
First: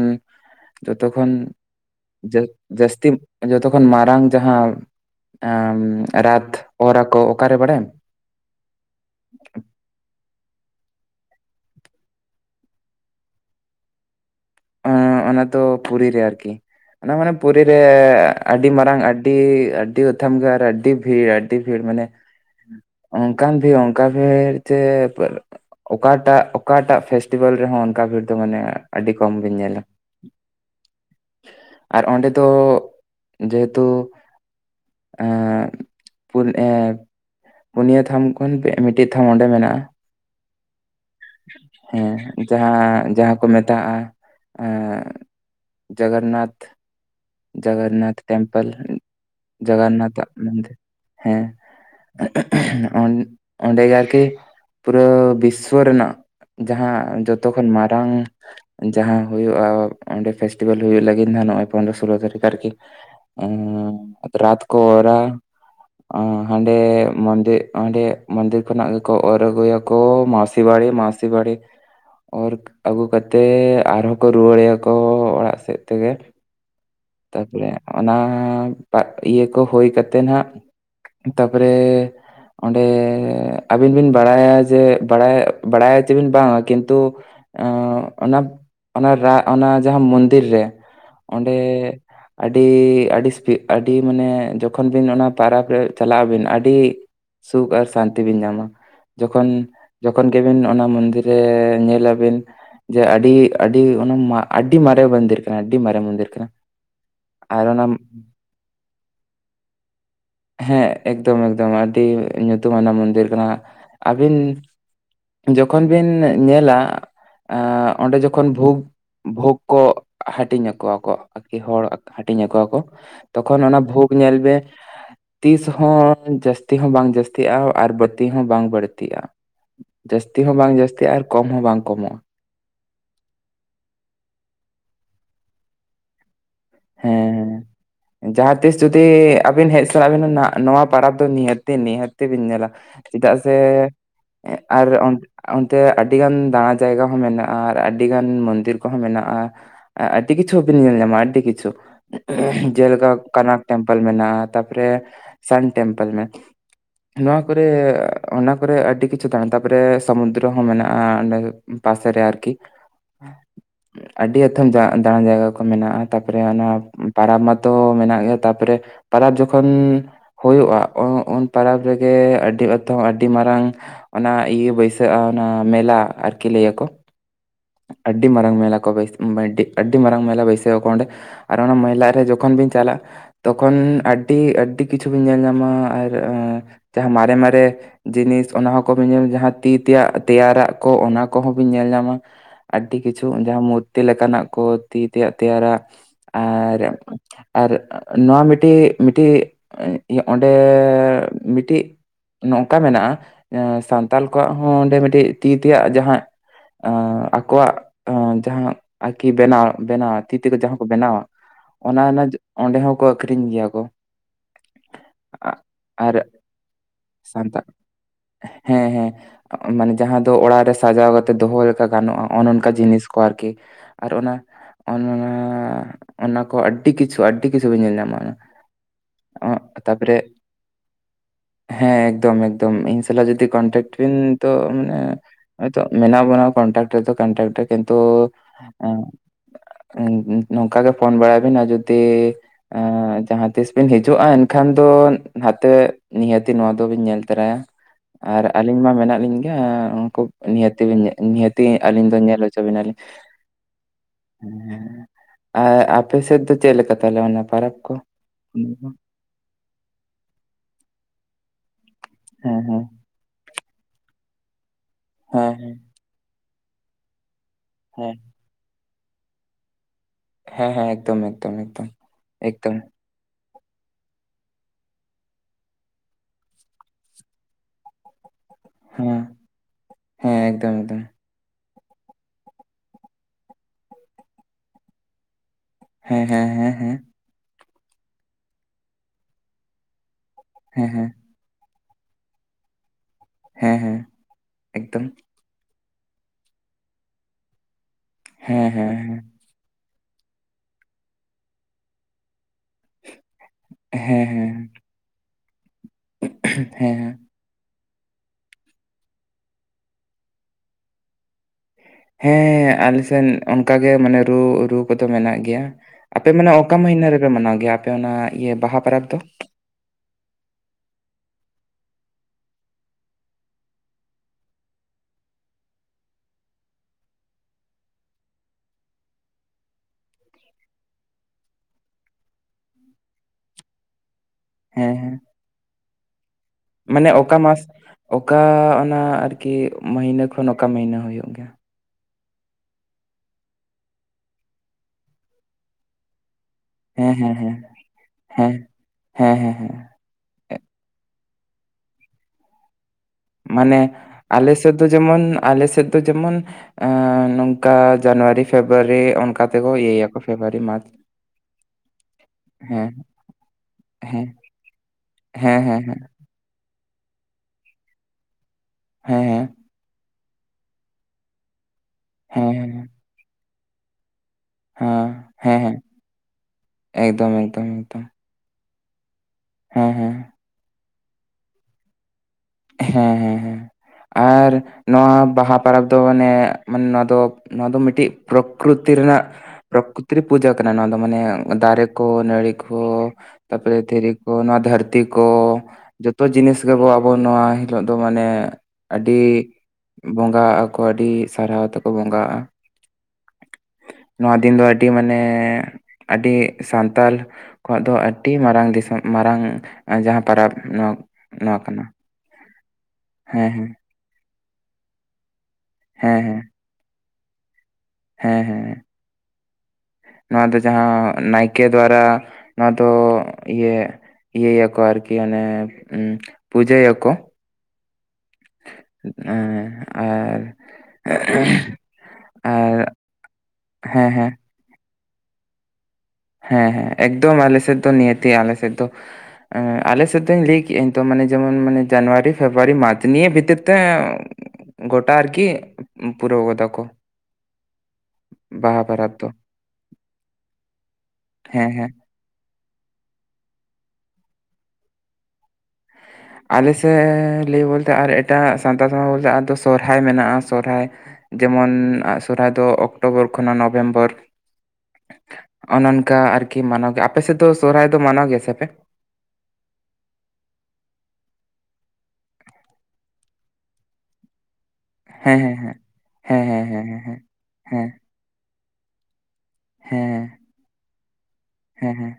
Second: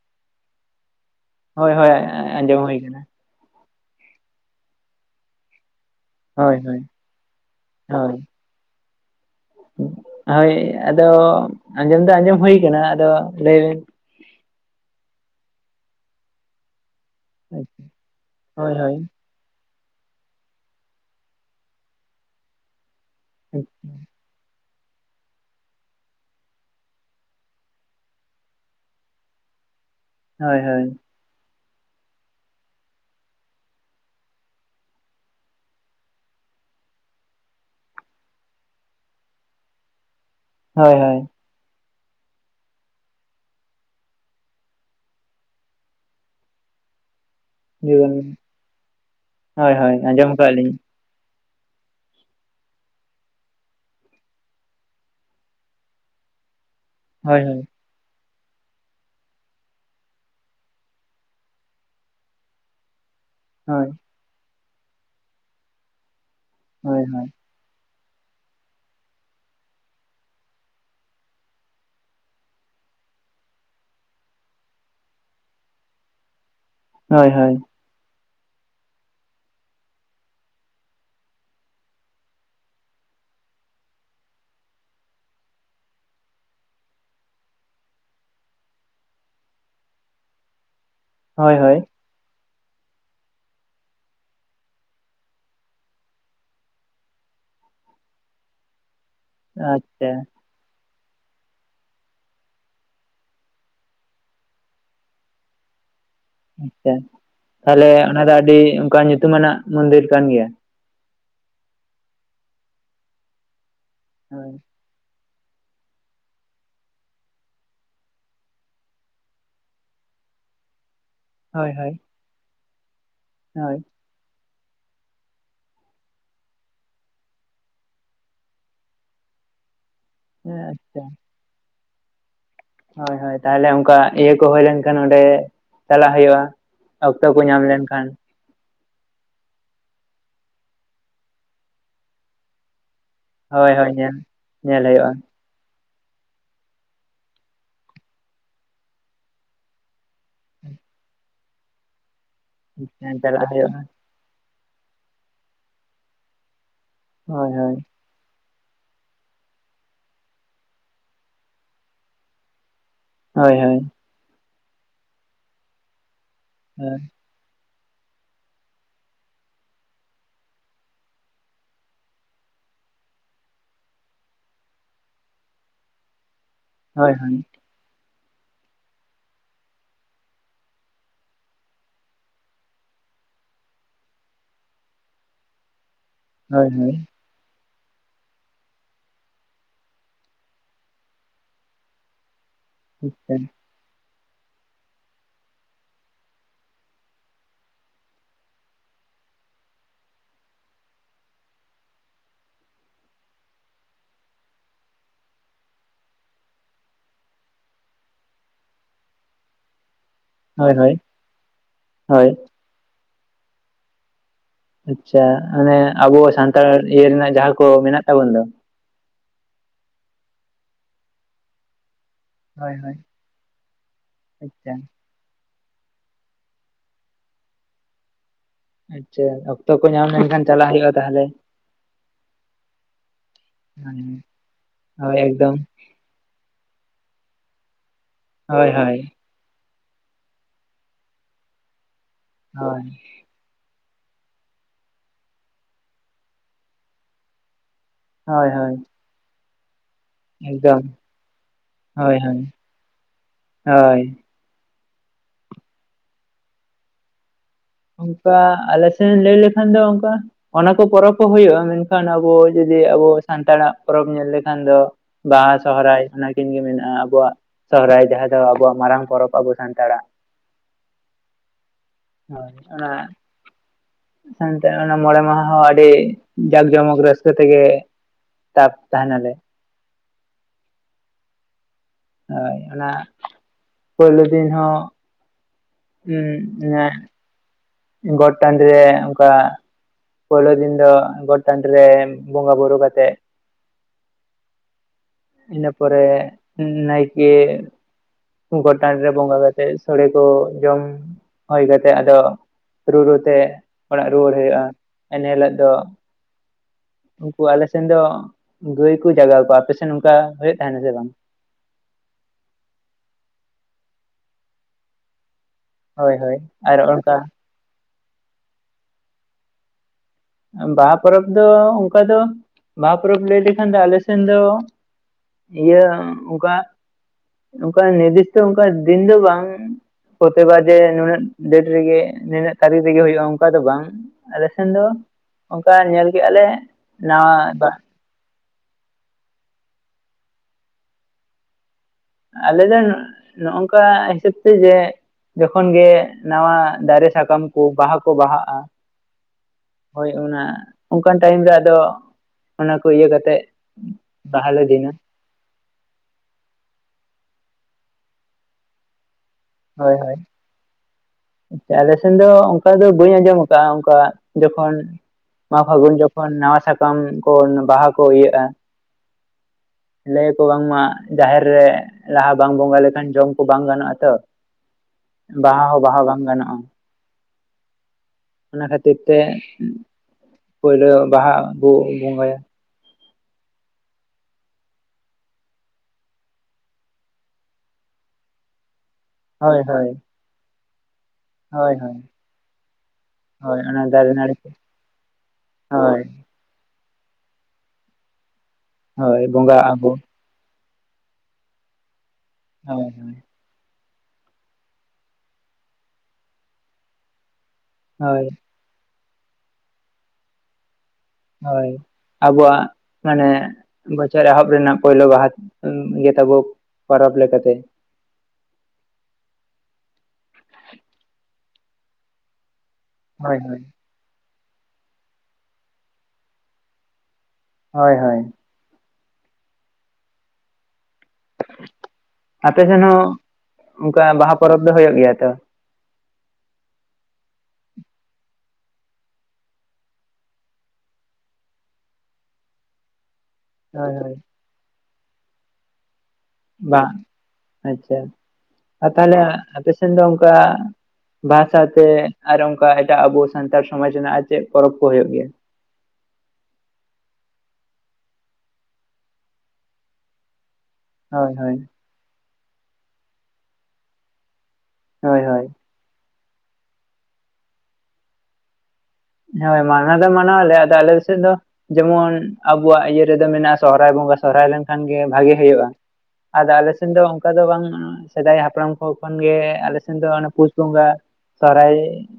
Speaker 2: ᱡᱚᱛᱚ ᱠᱷᱚᱱ
Speaker 1: ᱦᱳᱭ ᱦᱳᱭ
Speaker 2: ᱡᱟ
Speaker 1: ᱟᱸᱡᱚᱢ ᱦᱩᱭ ᱠᱟᱱᱟ
Speaker 2: ᱡᱟᱥᱛᱤ ᱡᱚᱛᱚ ᱠᱷᱚᱱ ᱢᱟᱨᱟᱝ ᱡᱟᱦᱟᱸ ᱨᱟᱛ
Speaker 1: ᱦᱳᱭ ᱦᱳᱭ
Speaker 2: ᱚᱨ ᱟᱠᱚ ᱚᱠᱟᱨᱮ ᱵᱟᱲᱟᱭ ᱟᱢ?
Speaker 1: ᱦᱳᱭ, ᱦᱳᱭ ᱟᱫᱚ ᱟᱸᱡᱚᱢ ᱫᱚ ᱟᱸᱡᱚᱢ ᱦᱩᱭ ᱠᱟᱱᱟ ᱟᱫᱚ ᱞᱟᱹᱭ ᱵᱤᱱ
Speaker 2: ᱚᱱᱟ ᱫᱚ ᱯᱩᱨᱤ ᱨᱮ ᱟᱨᱠᱤ ᱚᱱᱟ ᱢᱟᱱᱮ ᱯᱩᱨᱤ
Speaker 1: ᱦᱳᱭ
Speaker 2: ᱨᱮ ᱟᱹᱰᱤ
Speaker 1: ᱦᱳᱭ
Speaker 2: ᱢᱟᱨᱟᱝ
Speaker 1: ᱦᱳᱭ
Speaker 2: ᱟᱹᱰᱤ ᱟᱹᱰᱤ ᱚᱛᱷᱟᱢ ᱜᱮ ᱟᱨ ᱟᱹᱰᱤ ᱵᱷᱤᱲ ᱟᱹᱰᱤ ᱵᱷᱤᱲ ᱢᱟᱱᱮ ᱚᱱᱠᱟᱱ ᱵᱷᱤᱲ ᱚᱱᱠᱟ <unintelligible> ᱚᱠᱟᱴᱟᱜ ᱚᱠᱟᱴᱟᱜ ᱯᱷᱮᱥᱴᱤᱵᱷᱮᱞ ᱨᱮᱦᱚᱸ ᱚᱱᱠᱟ ᱵᱷᱤᱲ ᱫᱚ ᱢᱟᱱᱮ ᱟᱹᱰᱤ ᱠᱚᱢ ᱵᱤᱱ ᱧᱮᱞ
Speaker 1: ᱦᱳᱭ ᱦᱳᱭ
Speaker 2: ᱟᱨ ᱚᱸᱰᱮ ᱫᱚ ᱡᱮᱦᱮᱛᱩ ᱮᱸᱜ ᱯᱩᱞ ᱮᱯ ᱯᱩᱱᱭᱟᱹ ᱛᱷᱟᱢ ᱠᱷᱚᱱ ᱢᱤᱫᱴᱤᱡ ᱛᱷᱟᱢ ᱚᱸᱰᱮ ᱢᱮᱱᱟᱜ-ᱟ
Speaker 1: ᱦᱳᱭ ᱦᱳᱭ
Speaker 2: ᱦᱮᱸ ᱡᱟᱦᱟᱸ ᱡᱟᱦᱟᱸ ᱠᱚ ᱢᱮᱛᱟᱜ-ᱟ ᱡᱚᱜᱚᱱᱱᱟᱛᱷ ᱡᱚᱜᱚᱱᱱᱟᱛᱷ
Speaker 1: ᱡᱤᱵᱚᱱ
Speaker 2: ᱴᱮᱢᱯᱮᱞ
Speaker 1: ᱦᱳᱭ ᱦᱳᱭ
Speaker 2: ᱡᱚᱜᱚᱱᱱᱟᱛᱷ ᱟᱜ
Speaker 1: ᱟᱸᱡᱚᱢ ᱟᱠᱟᱫ
Speaker 2: ᱢᱚᱱᱫᱤ
Speaker 1: ᱞᱤᱧ
Speaker 2: ᱦᱮᱸ ᱚᱱ ᱚᱸᱰᱮ ᱟᱨᱠᱤ ᱯᱩᱨᱟᱹ ᱵᱤᱥᱥᱚ ᱨᱮᱱᱟᱜ ᱡᱟᱦᱟᱸ
Speaker 1: ᱦᱳᱭ
Speaker 2: ᱡᱚᱛᱚ
Speaker 1: ᱦᱳᱭ
Speaker 2: ᱠᱷᱚᱱ ᱢᱟᱨᱟᱝ ᱡᱟᱦᱟᱸ ᱦᱳᱭᱳᱜ ᱟ ᱚᱸᱰᱮ ᱯᱷᱮᱥᱴᱤᱵᱮᱞ ᱦᱩᱭᱩᱜ ᱞᱟᱹᱜᱤᱫ ᱱᱚᱜ-ᱚᱭ ᱯᱚᱱᱨᱚ ᱥᱳᱞᱞᱳ ᱛᱟᱹᱨᱤᱠᱷ ᱟᱨᱠᱤ᱾
Speaker 1: ᱦᱳᱭ
Speaker 2: ᱨᱟᱛ ᱠᱚ ᱚᱨᱟ ᱦᱟᱸᱰᱮ
Speaker 1: ᱦᱳᱭ
Speaker 2: ᱢᱚᱸᱫᱮ ᱚᱸᱰᱮ ᱢᱚᱱᱫᱤᱨ ᱠᱷᱚᱱᱟᱜ ᱜᱮᱠᱚ ᱚᱨ ᱟᱹᱜᱩᱭᱟᱠᱚ ᱢᱟᱥᱤ ᱵᱟᱲᱤ ᱢᱟᱥᱤ ᱵᱟᱲᱤ ᱚᱨ ᱟᱹᱜᱩ ᱠᱟᱛᱮᱜ ᱟᱨᱦᱚᱸ ᱠᱚ ᱨᱩᱣᱟᱹᱲᱮᱭᱟᱠᱚ ᱚᱲᱟᱜ ᱥᱮᱫ ᱛᱮᱜᱮ,
Speaker 1: ᱦᱳᱭ ᱦᱳᱭ
Speaker 2: ᱛᱟᱯᱚᱨᱮ ᱚᱱᱟ ᱴᱟᱜ ᱤᱭᱟᱹ ᱠᱚ ᱦᱳᱭ ᱠᱟᱛᱮᱫ ᱦᱟᱸᱜ ᱛᱟᱯᱚᱨᱮ ᱚᱸᱰᱮ ᱟᱹᱵᱤᱱ ᱵᱤᱱ ᱵᱟᱲᱟᱭᱟ ᱡᱮ ᱵᱟᱲᱟᱭ ᱵᱟᱲᱟᱭᱟ ᱪᱮ ᱵᱤᱱ ᱵᱟᱝᱟ ᱠᱤᱱᱛᱩ ᱚᱱᱟ ᱚᱱᱟ ᱨᱟ ᱚᱱᱟ ᱡᱟᱦᱟᱸ ᱢᱚᱱᱫᱤᱨ ᱨᱮ ᱚᱸᱰᱮ
Speaker 1: ᱦᱳᱭ ᱦᱳᱭ
Speaker 2: ᱟᱹᱰᱤ ᱟᱹᱰᱤ ᱟᱥᱯᱤ ᱟᱹᱰᱤ ᱢᱟᱱᱮ ᱡᱚᱠᱷᱚᱱ ᱵᱤᱱ ᱚᱱᱟ ᱯᱟᱨᱟᱵᱽ ᱨᱮ ᱪᱟᱞᱟᱜ ᱟᱹᱵᱤᱱ ᱟᱹᱰᱤ ᱥᱩᱠ ᱟᱨ ᱥᱟᱱᱛᱤ ᱵᱤᱱ ᱧᱟᱢᱟ ᱡᱚᱠᱷᱚᱱ
Speaker 1: ᱟᱪᱪᱷᱟ
Speaker 2: ᱡᱚᱠᱷᱚᱱ ᱜᱮ ᱟᱹᱵᱤᱱ ᱚᱱᱟ ᱢᱚᱱᱫᱤᱨ ᱨᱮ ᱧᱮᱞ ᱟᱵᱤᱱ ᱡᱮ ᱟᱹᱰᱤ ᱟᱹᱰᱤ ᱚᱱᱟ ᱟᱹᱰᱰᱤ ᱢᱟᱨᱮ ᱢᱚᱱᱫᱤᱨ ᱠᱟᱱᱟ ᱟᱹᱰᱰᱤ ᱢᱟᱨᱮ ᱢᱚᱱᱫᱤᱨ ᱠᱟᱱᱟ᱾
Speaker 1: ᱟᱪᱪᱷᱟ ᱛᱟᱦᱞᱮ ᱚᱱᱟ ᱫᱚ ᱟᱹᱰᱤ ᱚᱱᱠᱟ ᱧᱩᱛᱩᱢ ᱟᱱᱟᱜ ᱢᱚᱱᱫᱤᱨ ᱠᱟᱱ ᱜᱮᱭᱟ?
Speaker 2: ᱦᱮᱸ ᱮᱠᱫᱚᱢ ᱮᱠᱫᱚᱢ ᱟᱹᱰᱤ ᱧᱩᱛᱩᱢᱛᱩᱢ ᱟᱱᱟᱜ ᱢᱚᱱᱫᱤᱨ ᱠᱟᱱᱟ ᱟᱵᱤᱱ
Speaker 1: ᱦᱳᱭ
Speaker 2: ᱡᱚᱠᱷᱚᱱ ᱵᱤᱱ ᱧᱮᱞᱟ ᱚᱸᱰᱮ ᱡᱚᱠᱷᱚᱱ ᱵᱷᱩᱜᱽ ᱵᱷᱳᱩᱜᱽ ᱠᱚ ᱦᱟᱹᱴᱤᱧ ᱟᱠᱚᱣᱟ ᱠᱚ, ᱟᱨᱠᱤ
Speaker 1: ᱦᱳᱭ
Speaker 2: ᱦᱚᱲ
Speaker 1: ᱦᱳᱭ
Speaker 2: ᱦᱟᱹᱴᱤᱧ ᱟᱠᱚᱣᱟ ᱠᱚ ᱛᱚᱠᱷᱚᱱ
Speaker 1: ᱦᱳᱭ
Speaker 2: ᱚᱱᱟ ᱵᱷᱳᱜᱽ ᱧᱮᱞ ᱵᱮ ᱛᱤᱥ ᱦᱚᱸ ᱡᱟᱹᱥᱛᱤ ᱦᱚᱸ ᱵᱟᱝ ᱡᱟᱹᱥᱛᱤᱜ-ᱟ ᱟᱨ ᱵᱟᱲᱛᱤ ᱦᱚᱸ ᱵᱟᱝ ᱵᱟᱹᱲᱛᱤᱜ-ᱟ᱾ ᱡᱟᱹᱥᱛᱤ ᱦᱚᱸ
Speaker 1: ᱦᱮᱸ
Speaker 2: ᱵᱟᱝ
Speaker 1: ᱟᱪᱪᱷᱟ
Speaker 2: ᱡᱟᱹᱥᱛᱤᱜ-ᱟ ᱟᱨ ᱠᱚᱢ ᱦᱚᱸ ᱵᱟᱝ ᱠᱚᱢᱚᱜ-ᱟ᱾
Speaker 1: ᱦᱳᱭ ᱦᱳᱭ ᱛᱟᱦᱚᱞᱮ ᱚᱱᱠᱟ ᱤᱭᱟᱹ ᱠᱚ ᱦᱳᱭ ᱞᱮᱱ ᱠᱷᱟᱱ ᱚᱸᱰᱮ ᱪᱟᱞᱟᱜ ᱦᱩᱭᱩᱜ-ᱟ᱾
Speaker 2: ᱦᱮᱸ ᱡᱟ ᱛᱤᱥ ᱡᱩᱫᱤ ᱟᱹᱵᱤᱱ ᱦᱮᱡ ᱥᱟᱱᱟ ᱵᱤᱱᱟ ᱱᱟᱦᱸᱜ, ᱱᱚᱣᱟ ᱯᱟᱨᱟᱚᱵᱽ ᱫᱚ ᱱᱤᱦᱟᱹᱛᱤ ᱱᱤᱦᱟᱹᱛᱤ ᱵᱤᱱ ᱧᱮᱞᱟ᱾ ᱪᱮᱫᱟᱜ ᱥᱮ
Speaker 1: ᱦᱳᱭ ᱦᱳᱭ ᱧᱮᱞ ᱧᱮᱞ
Speaker 2: ᱟᱨ
Speaker 1: ᱦᱩᱭᱩᱜᱼᱟ
Speaker 2: ᱚᱱ ᱚᱱᱛᱮ ᱟᱹᱰᱤᱜᱟᱱ ᱫᱟᱬᱟ ᱡᱟᱭᱜᱟ ᱦᱚᱸ ᱢᱮᱱᱟᱜ-ᱟ ᱟᱨ ᱟᱹᱰᱤᱜᱟᱱ ᱢᱚᱱᱫᱤᱨ ᱠᱚᱦᱚᱸ ᱢᱮᱱᱟᱜ-ᱟ᱾ ᱟᱹᱰᱤ ᱠᱤᱪᱩ ᱵᱤᱱ ᱧᱮᱞ ᱧᱟᱢᱟ ᱟᱹᱰᱤ ᱠᱤᱪᱩ ᱡᱮᱞᱮᱠᱟ
Speaker 1: ᱦᱮᱸ ᱪᱟᱞᱟᱜ
Speaker 2: ᱠᱟᱱᱟᱯ
Speaker 1: ᱦᱩᱭᱩᱜᱼᱟ
Speaker 2: ᱴᱮᱢᱯᱮᱞ ᱢᱮᱱᱟᱜ-ᱟ ᱛᱟᱯᱨᱮ ᱥᱟᱱᱴᱮᱢᱯᱮᱞ ᱢᱮ ᱱᱚᱣᱟ
Speaker 1: ᱦᱳᱭ
Speaker 2: ᱠᱚᱨᱮ
Speaker 1: ᱦᱳᱭ
Speaker 2: ᱚᱱᱟ ᱠᱚᱨᱮ ᱟᱹᱰᱤ ᱠᱤᱪᱷᱩ ᱛᱟᱦᱮᱱ ᱛᱟᱯᱚᱨᱮ ᱥᱚᱢᱩᱫᱨᱚ ᱦᱚᱸ ᱢᱮᱱᱟᱜ-ᱟ ᱚᱸᱰᱮ ᱯᱟᱥᱮᱨᱮ ᱟᱨᱠᱤ
Speaker 1: ᱦᱳᱭ ᱦᱳᱭ
Speaker 2: ᱟᱹᱰᱤ ᱟᱛᱷᱟᱹᱱ ᱡᱟ ᱫᱟᱬᱟᱱ ᱡᱟᱭᱜᱟ ᱠᱚ ᱢᱮᱱᱟᱜ-ᱟ ᱛᱟᱯᱚᱨᱮ ᱚᱱᱟ
Speaker 1: ᱦᱳᱭ
Speaker 2: ᱯᱟᱨᱟᱢᱚᱛ ᱛᱚ ᱢᱮᱱᱟᱜ ᱜᱮᱭᱟ ᱛᱟᱯᱚᱨᱮ ᱯᱟᱨᱟᱵᱽ ᱡᱚᱠᱷᱚᱱ ᱦᱳᱭᱳᱜ-ᱟ ᱩᱱ ᱯᱟᱨᱟᱵᱽ ᱨᱮᱜᱮ ᱟᱹᱰᱤ ᱟᱹᱛᱟᱹᱢ ᱟᱹᱰᱤ ᱢᱟᱨᱟᱝ ᱚᱱᱟ ᱤᱭᱟᱹ ᱵᱟᱹᱭᱥᱟᱹᱜ ᱟ ᱚᱱᱟ ᱢᱮᱞᱟ ᱟᱨᱠᱤ ᱞᱟᱹᱭᱟᱠᱚ
Speaker 1: ᱦᱳᱭ ᱦᱳᱭ
Speaker 2: ᱟᱰᱰᱤ ᱢᱟᱨᱟᱝ ᱢᱮᱞᱟ ᱠᱚ ᱵᱟᱭᱥᱟᱹ ᱟᱰᱰᱤ ᱢᱟᱨᱟᱝ ᱢᱮᱞᱟ ᱵᱟᱹᱭᱥᱟᱣ ᱟᱠᱚ ᱚᱸᱰᱮ᱾ ᱟᱨ ᱚᱱᱟ ᱢᱚᱭᱞᱟ ᱨᱮ ᱡᱚᱠᱷᱚᱱ ᱵᱤᱱ ᱪᱟᱞᱟᱜ ᱛᱚᱠᱷᱚᱱ ᱟᱹᱰᱤ ᱟᱹᱰᱤ ᱠᱤᱪᱷᱩ ᱵᱤᱱ ᱧᱮᱞ ᱧᱟᱢᱟ ᱟᱨ
Speaker 1: ᱦᱳᱭ ᱦᱳᱭ
Speaker 2: ᱡᱟᱦᱟᱸ ᱢᱟᱨᱮ ᱢᱟᱨᱮ ᱡᱤᱱᱤᱥ ᱚᱱᱟ ᱦᱚᱸᱠᱚᱵᱤᱱ ᱧᱮᱞ ᱡᱟᱦᱟᱸ ᱛᱤ ᱛᱮᱭᱟᱜ ᱛᱮᱭᱟᱨᱟᱜ ᱠᱚ ᱚᱱᱟ ᱠᱚᱦᱚᱸ ᱵᱤᱱ ᱧᱮᱞ ᱧᱟᱢᱟ᱾ ᱟᱰᱰᱤ ᱠᱤᱪᱷᱩ ᱡᱟᱦᱟᱸ ᱢᱩᱨᱛᱤ ᱞᱮᱠᱟᱱᱟᱜ ᱠᱚ ᱛᱤ ᱛᱮᱭᱟᱜ ᱛᱮᱭᱟᱨᱟ ᱟᱨ ᱟᱨ ᱱᱚᱣᱟ ᱢᱤᱫᱴᱤᱜ ᱢᱤᱫᱴᱤᱜ ᱚᱸᱰᱮᱻ ᱢᱤᱫᱴᱤᱜ ᱱᱚᱜ ᱠᱟ ᱢᱮᱱᱟᱜ-ᱟ ᱥᱟᱱᱛᱟᱞ ᱠᱚᱣᱟᱜ ᱦᱚᱸ ᱚᱸᱰᱮ ᱢᱤᱴᱤᱡ ᱛᱤ ᱛᱮᱭᱟᱜ ᱡᱟᱦᱟᱸ ᱮ ᱟᱠᱚᱣᱟᱜ ᱡᱟᱦᱟᱸ ᱟᱨᱠᱤ ᱵᱮᱱᱟᱣ ᱵᱮᱱᱟᱣ ᱛᱤ ᱛᱮᱠᱚ
Speaker 1: ᱦᱳᱭ
Speaker 2: ᱡᱟᱦᱟᱸ ᱠᱚ
Speaker 1: ᱦᱳᱭ
Speaker 2: ᱵᱮᱱᱟᱣᱟ ᱚᱱᱟ
Speaker 1: ᱦᱳᱭ
Speaker 2: ᱨᱮᱱᱟᱜ ᱚᱸᱰᱮ ᱦᱚᱸᱠᱚ ᱟᱠᱷᱨᱤᱧ ᱜᱮᱭᱟ ᱠᱚ᱾
Speaker 1: ᱟᱪᱪᱷᱟ ᱟᱱᱮ
Speaker 2: ᱟᱨ
Speaker 1: ᱟᱵᱚ ᱥᱟᱱᱛᱟᱲ ᱤᱭᱟᱹ ᱨᱮᱱᱟᱜ ᱡᱟᱦᱟᱸ
Speaker 2: ᱥᱟᱱᱛᱟᱲ
Speaker 1: ᱠᱚ ᱢᱮᱱᱟᱜ ᱛᱟᱵᱚᱱ ᱫᱚ
Speaker 2: ᱦᱮᱸ ᱦᱮᱸ ᱢᱟᱱᱮ ᱡᱟᱦᱟᱸ ᱫᱚ ᱚᱲᱟᱜ ᱨᱮ ᱥᱟᱡᱟᱣ ᱠᱟᱛᱮ ᱫᱚᱦᱚ ᱞᱮᱠᱟ ᱜᱟᱱᱚᱜ-ᱟ᱾ ᱚᱱ ᱚᱱᱠᱟ
Speaker 1: ᱦᱳᱭ ᱦᱳᱭ
Speaker 2: ᱡᱤᱱᱤᱥ ᱠᱚ ᱟᱨᱠᱤ ᱟᱨ ᱚᱱᱟ
Speaker 1: ᱟᱪᱪᱷᱟ
Speaker 2: ᱚᱱ ᱚᱱᱟ ᱚᱱᱟ ᱠᱚ ᱟᱰᱰᱤ ᱠᱤᱪᱷᱩ ᱟᱰᱰᱤ ᱠᱤᱪᱷᱩ ᱵᱮᱱ ᱧᱮᱞ ᱧᱟᱢᱟ᱾
Speaker 1: ᱟᱪᱪᱷᱟ ᱚᱠᱛᱚ ᱠᱚ ᱧᱟᱢ
Speaker 2: ᱛᱟᱯᱚᱨᱮ
Speaker 1: ᱞᱮᱱᱠᱷᱟᱱ ᱪᱟᱞᱟᱜ ᱦᱩᱭᱩᱜᱼᱟ ᱛᱟᱦᱚᱞᱮ᱾
Speaker 2: ᱦᱮᱸ ᱮᱠᱫᱚᱢ ᱮᱠᱫᱚᱢ ᱤᱧ ᱥᱟᱞᱟᱜ ᱡᱩᱚᱫᱤ ᱠᱚᱱᱴᱮᱠᱴ
Speaker 1: ᱦᱳᱭ
Speaker 2: ᱵᱤᱱ
Speaker 1: ᱦᱳᱭ᱾
Speaker 2: ᱛᱚ
Speaker 1: ᱦᱳᱭ ᱮᱠᱫᱚᱢ
Speaker 2: ᱢᱟᱱᱮᱼᱼ ᱢᱮᱱᱟᱜ ᱵᱚᱱᱟ ᱠᱚᱱᱴᱮᱠ ᱠᱚᱱᱴᱮᱠ ᱠᱤᱱᱛᱩᱼᱼ
Speaker 1: ᱦᱳᱭ ᱦᱳᱭ
Speaker 2: ᱱᱚᱝᱠᱟ ᱜᱮ ᱯᱷᱳᱱ ᱵᱟᱲᱟᱭ ᱵᱤᱱᱟ ᱡᱩᱫᱤ
Speaker 1: ᱦᱳᱭ
Speaker 2: ᱡᱟᱦᱟᱸ ᱛᱤᱥ ᱵᱤᱱ ᱦᱤᱡᱩᱜᱼᱟ ᱮᱱᱠᱷᱟᱱ ᱫᱚ ᱱᱟᱛᱮ ᱱᱤᱦᱟᱹᱛ ᱱᱚᱣᱟ ᱫᱚ ᱵᱤᱱ ᱧᱮᱞ ᱛᱚᱨᱟᱭᱟ ᱟᱨ
Speaker 1: ᱦᱳᱭ ᱦᱳᱭ
Speaker 2: ᱟᱹᱞᱤᱧ ᱢᱟ ᱢᱮᱱᱟᱜ ᱞᱤᱧ ᱜᱮᱭᱟ ᱩᱱᱠᱩ ᱱᱤᱦᱟᱹᱛ
Speaker 1: ᱮᱠᱫᱚᱢ
Speaker 2: ᱵᱤᱱᱼᱼ ᱱᱤᱦᱟᱹᱛᱤ ᱟᱹᱞᱤᱧ ᱫᱚ
Speaker 1: ᱦᱳᱭ
Speaker 2: ᱧᱮᱞ
Speaker 1: ᱦᱳᱭ
Speaker 2: ᱦᱚᱪᱚ ᱵᱤᱱᱟᱞᱤᱧ᱾
Speaker 1: ᱦᱳᱭ
Speaker 2: ᱦᱮᱸ ᱟᱨ ᱟᱯᱮ ᱥᱮᱫ ᱫᱚ ᱪᱮᱫ ᱞᱮᱠᱟ ᱛᱟᱞᱮ ᱚᱱᱟ ᱯᱟᱨᱟᱵᱷ?
Speaker 1: ᱚᱱᱠᱟ ᱟᱞᱮ ᱥᱮᱱ ᱞᱟᱹᱭ ᱞᱮᱠᱷᱟᱱ ᱫᱚ ᱚᱱᱠᱟ ᱚᱱᱟᱠᱚ ᱯᱚᱨᱚᱵᱽ ᱦᱚᱸ ᱦᱩᱭᱩᱜᱼᱟ ᱢᱮᱱᱠᱷᱟᱱᱼᱼ ᱠᱷᱟᱱ ᱟᱵᱚ
Speaker 2: ᱦᱮᱸ
Speaker 1: ᱡᱩᱫᱤ
Speaker 2: ᱦᱮᱸ
Speaker 1: ᱟᱵᱚ ᱥᱟᱱᱛᱟᱲᱟᱜ ᱯᱚᱨᱚᱵᱽ ᱧᱮᱞ ᱞᱮᱠᱷᱟᱱ ᱫᱚ ᱵᱟᱦᱟ
Speaker 2: ᱦᱮᱸ
Speaker 1: ᱥᱚᱦᱚᱨᱟᱭ ᱛᱠᱤᱱ ᱜᱮ ᱢᱮᱱᱟᱜᱼᱟ ᱟᱵᱚᱣᱟᱜ ᱥᱚᱦᱨᱟᱭ ᱡᱟᱦᱟᱸ ᱫᱚ ᱟᱵᱚᱣᱟᱜ ᱢᱟᱨᱟᱝ ᱯᱚᱨᱚᱵᱽ ᱟᱵᱚ ᱥᱟᱱᱛᱟᱲᱟᱜ᱾
Speaker 2: ᱦᱮᱸ ᱦᱮᱸ ᱮᱠᱫᱚᱢ ᱮᱠᱫᱚᱢ ᱮᱠᱫᱚᱢ
Speaker 1: ᱦ
Speaker 2: ᱮᱠᱫᱚᱢ
Speaker 1: ᱟᱨᱮ <unintelligible> ᱮᱱᱛᱮ ᱚᱱᱟ ᱢᱚᱬᱮ ᱢᱟᱦᱟ ᱦᱚᱸ ᱟᱹᱰᱤ ᱡᱟᱠ ᱡᱚᱢᱚᱠ ᱨᱟᱹᱥᱠᱟᱹ ᱛᱮᱜᱮᱼᱼ ᱛᱟᱯ ᱛᱟᱦᱮᱱᱟᱞᱮ
Speaker 2: ᱦᱮᱸ ᱦᱮᱸ ᱮᱠᱫᱚᱢ ᱮᱠᱫᱚᱢ᱾
Speaker 1: ᱦᱳᱭ ᱚᱱᱟ ᱯᱳᱭᱞᱳ ᱫᱤᱱ ᱦᱚᱸ
Speaker 2: ᱦᱮᱸ ᱦᱮᱸ
Speaker 1: ᱦᱩᱸ
Speaker 2: ᱦᱮᱸ ᱦᱮᱸ
Speaker 1: <unintelligible> ᱜᱚᱴ ᱴᱟᱺᱰᱤ ᱨᱮ ᱚᱱᱠᱟ ᱯᱳᱭᱞᱳ ᱫᱤᱱ
Speaker 2: ᱦᱮᱸ
Speaker 1: ᱫᱚ
Speaker 2: ᱦᱮᱸ
Speaker 1: ᱜᱚᱴ ᱴᱟᱺᱰᱤ ᱨᱮ ᱵᱚᱸᱜᱟ ᱵᱩᱨᱩ ᱠᱟᱛᱮᱫᱼᱼ
Speaker 2: ᱦᱮᱸ ᱦᱮᱸ ᱮᱠᱫᱚᱢ᱾
Speaker 1: ᱤᱱᱟ ᱯᱚᱨᱮ ᱱᱟᱭᱠᱮ
Speaker 2: ᱦᱮᱸ
Speaker 1: ᱜᱚᱴ
Speaker 2: ᱦᱮᱸ
Speaker 1: ᱴᱟᱺᱰᱤ ᱨᱮ
Speaker 2: ᱦᱮᱸ
Speaker 1: ᱵᱚᱸᱜᱟᱼᱼ ᱥᱚᱲᱮ ᱠᱚ ᱡᱚᱢ ᱦᱩᱭ ᱠᱟᱛᱮ ᱟᱫᱚ ᱨᱩ ᱨᱩ ᱛᱮ ᱚᱲᱟᱜ
Speaker 2: ᱦᱮᱸ
Speaker 1: ᱨᱩᱣᱟᱹᱲ ᱦᱩᱭᱩᱜᱼᱟ
Speaker 2: ᱦᱮᱸ
Speaker 1: ᱮᱱᱦᱤᱞᱳᱜ ᱫᱚ
Speaker 2: ᱦᱮᱸ ᱦᱮᱸ᱾
Speaker 1: ᱱᱩᱠᱩ ᱟᱞᱮ ᱥᱮᱱ ᱫᱚ ᱜᱟᱹᱭ ᱠᱚ ᱡᱟᱜᱟᱣ ᱠᱚᱣᱟ ᱟᱯᱮ ᱥᱮᱱ ᱚᱱᱠᱟ ᱦᱩᱭᱩᱜ ᱛᱟᱦᱮᱸᱱᱟ ᱥᱮ ᱵᱟᱝ?
Speaker 2: ᱦᱮᱸ ᱦᱮᱸ ᱟᱞᱮᱥᱮᱱ ᱚᱱᱠᱟᱜᱮ ᱢᱟᱱᱮ ᱨᱩ ᱨᱩ ᱠᱚᱫᱚ ᱢᱮᱱᱟᱜ ᱜᱮᱭᱟ
Speaker 1: ᱦᱳᱭ
Speaker 2: ᱟᱯᱮ
Speaker 1: ᱦᱳᱭ
Speaker 2: ᱢᱟᱱᱮ ᱚᱠᱟ
Speaker 1: ᱟᱨ
Speaker 2: ᱢᱟᱹᱦᱱᱟᱹ
Speaker 1: ᱚᱱᱠᱟ
Speaker 2: ᱨᱮᱯᱮ ᱢᱟᱱᱟᱣ ᱜᱮᱭᱟ ᱟᱯᱮ ᱚᱱᱟ ᱤᱭᱟᱹ ᱵᱟᱦᱟ ᱯᱚᱨᱚᱵᱽ ᱫᱚ?
Speaker 1: ᱵᱟᱦᱟ ᱯᱚᱨᱚᱵᱽ ᱫᱚ ᱚᱱᱠᱟ ᱫᱚ ᱵᱟᱦᱟ ᱯᱚᱨᱚᱵᱽ ᱞᱟᱹᱭ ᱞᱮᱠᱷᱟᱱ ᱫᱚ ᱟᱞᱮ ᱥᱮᱱ ᱫᱚᱼᱼ ᱤᱭᱟᱹ ᱚᱱᱠᱟ ᱚᱱᱠᱟ ᱱᱤᱨᱫᱤᱥᱴᱚ ᱚᱱᱠᱟ ᱫᱤᱱ ᱫᱚ ᱵᱟᱝ ᱯᱨᱚᱛᱤᱵᱟᱨ ᱡᱮ ᱱᱩᱱᱟᱹᱜ ᱰᱮᱴ ᱨᱮᱜᱮ ᱱᱩᱱᱟᱹᱜ ᱛᱟᱹᱨᱤᱠᱷ ᱨᱮᱜᱮ ᱦᱩᱭᱩᱜᱼᱟ ᱚᱱᱠᱟ ᱫᱚ ᱵᱟᱝ ᱟᱞᱮ ᱥᱮᱱ ᱫᱚᱼᱼ
Speaker 2: ᱦᱮᱸ ᱦᱮᱸ
Speaker 1: ᱚᱱᱠᱟ ᱧᱮᱞ ᱠᱮᱜ- ᱟ ᱞᱮ
Speaker 2: ᱢᱟᱱᱮ ᱚᱠᱟ ᱢᱟᱥ
Speaker 1: ᱱᱟᱣᱟ
Speaker 2: ᱚᱠᱟ ᱚᱱᱟ ᱟᱨᱠᱤ ᱢᱟᱹᱦᱱᱟᱹ ᱠᱷᱚᱱ ᱚᱠᱟ ᱢᱟᱹᱦᱱᱟ ᱦᱩᱭᱩᱜ ᱜᱮᱭᱟ᱾
Speaker 1: ᱟᱞᱮ ᱫᱚ ᱱᱚᱜᱝᱠᱟ ᱦᱤᱥᱟᱹᱵ ᱛᱮ ᱡᱮ ᱡᱚᱠᱷᱚᱱ ᱜᱮ ᱱᱟᱣᱟᱼᱼ ᱫᱟᱨᱮ
Speaker 2: ᱦᱮᱸ ᱦᱮᱸ
Speaker 1: ᱥᱟᱠᱟᱢ
Speaker 2: ᱦᱮᱸ
Speaker 1: ᱠᱚ ᱵᱟᱦᱟ ᱠᱚ ᱵᱟᱦᱟᱜᱼᱟ᱾
Speaker 2: ᱦᱮᱸ ᱦᱮᱸ ᱦᱮᱸ ᱦᱮᱸ
Speaker 1: ᱦᱳᱭ ᱚᱱᱟ ᱚᱱᱠᱟᱱ ᱴᱟᱭᱤᱢ ᱨᱮ ᱟᱫᱚ ᱚᱱᱟ ᱠᱚ ᱤᱭᱟᱹ ᱠᱟᱛᱮᱼᱼ
Speaker 2: ᱢᱟᱸᱱᱮ ᱟᱞᱮ ᱥᱮᱫ ᱫᱚ ᱡᱮᱢᱚᱱ ᱟᱞᱮ ᱥᱮᱫᱼᱼ ᱡᱮᱢᱚᱱ ᱱᱚᱝᱠᱟ ᱡᱟᱱᱩᱣᱟᱨᱤ ᱯᱷᱮᱵᱨᱩᱟᱨᱤ ᱚᱱᱠᱟᱼᱼ ᱛᱮᱠᱚ ᱤᱭᱟᱹᱭᱟᱠᱚ ᱯᱷᱮᱵᱨᱩᱟᱨᱤ ᱢᱟᱨᱪ᱾
Speaker 1: ᱱᱚᱛᱮ ᱟᱞᱮ ᱥᱮᱱ ᱫᱚ ᱚᱱᱠᱟ ᱫᱚ
Speaker 2: ᱦᱮᱸ
Speaker 1: ᱵᱟᱹᱧ ᱟᱸᱡᱚᱢ ᱟᱠᱟᱜᱼᱟ ᱚᱱᱠᱟ
Speaker 2: ᱦᱮᱸ
Speaker 1: ᱡᱚᱠᱷᱚᱱ
Speaker 2: ᱦᱮᱸ
Speaker 1: ᱢᱟᱠᱷ
Speaker 2: ᱦᱮᱸ
Speaker 1: ᱯᱷᱟᱹᱜᱩᱱ ᱡᱚᱠ
Speaker 2: ᱦᱮᱸ
Speaker 1: ᱡᱚᱠᱷᱚᱱ ᱱᱟᱣᱟ ᱥᱟᱠᱟᱢ ᱠᱚ ᱵᱟᱦᱟ ᱠᱚ ᱤᱭᱟᱹᱜᱼᱟ᱾
Speaker 2: ᱦᱮᱸ ᱦᱮᱸᱻ
Speaker 1: ᱞᱟᱭᱟᱠᱚ ᱵᱟᱝᱢᱟ ᱡᱟᱦᱮᱨ ᱨᱮ ᱞᱟᱦᱟ ᱵᱟᱝ
Speaker 2: ᱦᱮᱸ ᱦᱮᱸ
Speaker 1: ᱵᱚᱸᱜᱟ
Speaker 2: ᱦᱮᱸ
Speaker 1: ᱞᱮᱠᱷᱟᱱ ᱡᱚᱢ ᱠᱚ ᱵᱟᱝ ᱜᱟᱱᱚᱜᱼᱟ ᱛᱚ᱾
Speaker 2: ᱦᱮᱸ ᱦᱮᱸ
Speaker 1: ᱵᱟᱦᱟ
Speaker 2: ᱦᱮᱸ
Speaker 1: ᱦᱚᱸ ᱵᱟᱦᱟ ᱵᱟᱝ ᱜᱟᱱᱚᱜᱼᱟ᱾
Speaker 2: ᱮᱠᱫᱚᱢ ᱮᱠᱫᱚᱢ ᱮᱠᱫᱚᱢ
Speaker 1: ᱚᱱᱟ ᱠᱷᱟᱹᱛᱤᱨ ᱛᱮ
Speaker 2: ᱦᱮᱸ ᱦᱮᱸ
Speaker 1: ᱯᱳᱭᱞᱳ ᱵᱟᱦᱟ ᱵᱚ ᱵᱚᱸᱜᱟᱭᱟ᱾
Speaker 2: ᱦᱮᱸ ᱦᱮᱸ ᱦᱮᱸ, ᱟᱨ ᱱᱚᱣᱟ ᱵᱟᱦᱟ ᱯᱟᱨᱟᱵᱽ ᱫᱚ ᱢᱟᱱᱮ ᱢᱟᱱᱮ ᱱᱚᱣᱟ ᱫᱚ ᱱᱚᱣᱟ ᱫᱚ ᱢᱤᱴᱤᱡ ᱯᱨᱚᱠᱨᱤᱛᱤ ᱨᱮᱱᱟᱜᱼᱼ
Speaker 1: ᱦᱳᱭ ᱦᱳᱭ
Speaker 2: ᱯᱨᱚᱠᱨᱤᱛᱤ ᱨᱮ ᱯᱩᱡᱟ ᱠᱟᱱᱟ ᱱᱚᱣᱟ ᱫᱚ ᱢᱟᱱᱮ
Speaker 1: ᱦᱳᱭ
Speaker 2: ᱫᱟᱨᱮ,
Speaker 1: ᱦᱳᱭ
Speaker 2: ᱠᱚ ᱱᱟᱹᱲᱤ, ᱠᱚ
Speaker 1: ᱦᱳᱭ
Speaker 2: ᱛᱟᱯᱚᱨᱮ
Speaker 1: ᱚᱱᱟ
Speaker 2: ᱫᱷᱤᱨᱤ,
Speaker 1: ᱫᱟᱨᱮ
Speaker 2: ᱠᱚ
Speaker 1: ᱱᱟᱹᱲᱤ
Speaker 2: ᱱᱚᱣᱟ ᱫᱷᱟᱹᱨᱛᱤ ᱠᱚ
Speaker 1: ᱦᱳᱭ
Speaker 2: ᱡᱚᱛᱚ ᱡᱤᱱᱤᱥ ᱜᱮᱵᱚ ᱟᱵᱚ ᱱᱚᱣᱟ ᱦᱤᱞᱳᱜ ᱫᱚ ᱢᱟᱱᱮ ᱟᱹᱰᱤ
Speaker 1: ᱦᱳᱭ ᱵᱚᱸᱜᱟᱜᱼᱟ ᱵᱚ
Speaker 2: ᱵᱚᱸᱜᱟ ᱟᱠᱚ ᱟᱹᱰᱤ ᱥᱟᱨᱦᱟᱣ ᱛᱮᱠᱚ ᱵᱚᱸᱜᱟᱜ-ᱟ᱾
Speaker 1: ᱦᱳᱭ ᱦᱳᱭ
Speaker 2: ᱱᱚᱣᱟ ᱫᱤᱱ ᱫᱚ ᱟᱹᱰᱤ ᱢᱟᱱᱮ ᱟᱹᱰᱤ ᱥᱟᱱᱛᱟᱞ ᱠᱚᱣᱟᱜ ᱫᱚ
Speaker 1: ᱦᱳᱭ
Speaker 2: ᱟᱹᱰᱤ ᱢᱟᱨᱟᱝ ᱫᱤᱥᱚᱢ ᱢᱟᱨᱟᱝ ᱡᱟᱦᱟᱸ ᱯᱟᱨᱟᱵᱽ ᱱᱚᱣᱟ ᱱᱚᱣᱟ
Speaker 1: ᱦᱳᱭ
Speaker 2: ᱠᱟᱱᱟ᱾
Speaker 1: ᱟᱵᱚᱣᱟᱜ ᱢᱟᱱᱮ
Speaker 2: ᱦᱮᱸ ᱦᱮᱸ
Speaker 1: ᱵᱚᱪᱷᱚᱨ ᱮᱦᱚᱵ ᱨᱮᱱᱟᱜ ᱯᱳᱭᱞᱳ ᱵᱟᱦᱟ ᱜᱮ
Speaker 2: ᱦᱮᱸ
Speaker 1: ᱛᱟᱵᱚ ᱯᱚᱨᱚᱵᱽ ᱞᱮᱠᱟᱛᱮ᱾
Speaker 2: ᱦᱮᱸ ᱦᱮᱸ᱾ ᱱᱚᱣᱟ ᱫᱚ ᱡᱟᱦᱟᱸ ᱱᱟᱭᱠᱮ ᱫᱚᱣᱟᱨᱟ ᱱᱚᱣᱟ ᱫᱚ
Speaker 1: ᱦᱳᱭ ᱦᱳᱭ
Speaker 2: ᱤᱭᱟᱹ ᱤᱭᱟᱹᱭᱟᱠᱚ ᱟᱨᱠᱤ ᱚᱱᱮ ᱯᱩᱡᱟᱹᱭᱟᱠᱚ᱾
Speaker 1: ᱦᱳᱭ ᱦᱳᱭ᱾
Speaker 2: <unintelligible> ᱟᱨ
Speaker 1: ᱟᱯᱮ
Speaker 2: ᱟᱨ
Speaker 1: ᱥᱮᱱ ᱦᱚᱸ ᱚᱱᱠᱟ
Speaker 2: ᱦᱮᱸ ᱦᱮᱸ
Speaker 1: ᱵᱟᱦᱟ ᱯᱚᱨᱚᱵᱽ ᱫᱚ ᱦᱳᱭᱳᱜ ᱜᱮᱭᱟ ᱛᱚ?
Speaker 2: ᱦᱮᱸ ᱦᱮᱸ ᱮᱠᱫᱚᱢ ᱟᱞᱮᱥᱮᱫ ᱫᱚ ᱱᱤᱭᱟᱹᱛᱤ ᱟᱞᱮᱥᱮᱫ ᱫᱚ ᱮ ᱟᱞᱮᱥᱮᱫ ᱫᱚᱧ ᱞᱟᱹᱭ ᱠᱮᱜ ᱤᱧ ᱛᱚ ᱢᱟᱱᱮ ᱡᱮᱢᱚᱱ ᱢᱟᱱᱮ ᱡᱟᱱᱩᱣᱟᱨᱤ ᱯᱷᱮᱵᱽᱨᱚᱣᱟᱨᱤ ᱢᱟᱨᱪᱷ ᱱᱤᱭᱟ ᱵᱷᱤᱛᱤᱨ ᱛᱮ
Speaker 1: ᱦᱳᱭ ᱦᱳᱭ
Speaker 2: ᱜᱚᱴᱟ ᱟᱨᱠᱤ ᱯᱩᱨᱟᱹᱣᱟ᱾
Speaker 1: ᱵᱟᱝ ᱟᱪᱪᱷᱟ᱾
Speaker 2: ᱵᱟᱦᱟ
Speaker 1: ᱟᱨ
Speaker 2: ᱯᱚᱨᱚᱵᱽ
Speaker 1: ᱛᱟᱦᱚᱞᱮ
Speaker 2: ᱫᱚ
Speaker 1: ᱟᱯᱮ ᱥᱮᱱ ᱫᱚ ᱚᱱᱠᱟ
Speaker 2: ᱦᱮᱸ ᱦᱮᱸ
Speaker 1: ᱵᱟᱥᱟᱛᱮ ᱟᱨ ᱚᱱᱠᱟ ᱮᱴᱟᱜ ᱟᱵᱚ ᱥᱟᱱᱛᱟᱲ ᱥᱚᱢᱟᱡᱽ ᱨᱮᱱᱟᱜ ᱟᱨ ᱪᱮᱫ ᱯᱚᱨᱚᱵᱽ ᱠᱚ ᱦᱩᱭᱩᱜ ᱜᱮᱭᱟ?
Speaker 2: ᱟᱞᱮ ᱥᱮᱫ ᱞᱟᱹᱭ ᱵᱚᱞᱛᱮ ᱟᱨ ᱮᱴᱟᱜ ᱥᱟᱱᱛᱟᱲ ᱵᱚᱞᱛᱮ ᱟᱫᱚ ᱥᱚᱨᱦᱟᱭ ᱢᱮᱱᱟᱜ-ᱟ ᱥᱚᱨᱦᱟᱭ᱾
Speaker 1: ᱦᱳᱭ ᱦᱳᱭ
Speaker 2: ᱡᱮᱢᱚᱱ ᱟᱜ ᱥᱚᱦᱨᱟᱭ ᱫᱚ ᱚᱠᱴᱳᱵᱚᱨ ᱠᱷᱚᱱᱟᱜ ᱱᱚᱵᱷᱮᱢᱵᱚᱨ᱾
Speaker 1: ᱦᱳᱭ ᱦᱳᱭ᱾
Speaker 2: ᱚᱱᱮ ᱚᱱᱠᱟ ᱟᱨᱠᱤ ᱢᱟᱱᱟᱣ ᱜᱮ ᱟᱯᱮ ᱥᱮᱫ ᱫᱚ ᱥᱚᱦᱨᱟᱭ ᱫᱚ ᱢᱟᱱᱟᱣ ᱜᱮᱭᱟ ᱥᱮ ᱯᱮ?
Speaker 1: ᱦᱳᱭ ᱢᱟᱱᱟᱣ ᱫᱚ ᱢᱟᱱᱟᱣᱟᱞᱮ ᱟᱫᱚ ᱟᱞᱮ ᱥᱮᱫ ᱫᱚ ᱡᱮᱢᱚᱱ ᱟᱵᱚᱣᱟᱜ ᱤᱭᱟᱹ ᱨᱮᱫᱚ ᱢᱮᱱᱟᱜ-ᱟ ᱥᱚᱦᱚᱨᱟᱭ ᱵᱚᱸᱜᱟ ᱥᱚᱦᱨᱟᱭ ᱞᱮᱱᱠᱷᱟᱱ ᱠᱷᱟᱱ ᱜᱮ ᱵᱷᱟᱜᱮ
Speaker 2: ᱦᱮᱸ
Speaker 1: ᱦᱩᱭᱩᱜ-ᱟ
Speaker 2: ᱦᱮᱸ
Speaker 1: ᱟᱫᱚ
Speaker 2: ᱦᱮᱸ
Speaker 1: ᱟᱞᱮ ᱥᱮᱱ ᱫᱚ
Speaker 2: ᱦᱮᱸ
Speaker 1: ᱚᱱᱠᱟ ᱫᱚ ᱵᱟᱝ
Speaker 2: ᱦᱮᱸ
Speaker 1: ᱥᱮᱫᱟᱭ ᱦᱟᱯᱲᱟᱢ ᱠᱚ ᱠᱷᱚᱱ ᱜᱮ ᱟᱞᱮ ᱥᱮᱱ ᱫᱚ ᱚᱱᱟ
Speaker 2: ᱦᱮᱸ
Speaker 1: ᱯᱩᱥ ᱵᱚᱸᱜᱟ ᱥᱚᱦᱨᱟᱭ
Speaker 2: ᱦᱮᱸ ᱦᱮᱸ ᱦᱮᱸ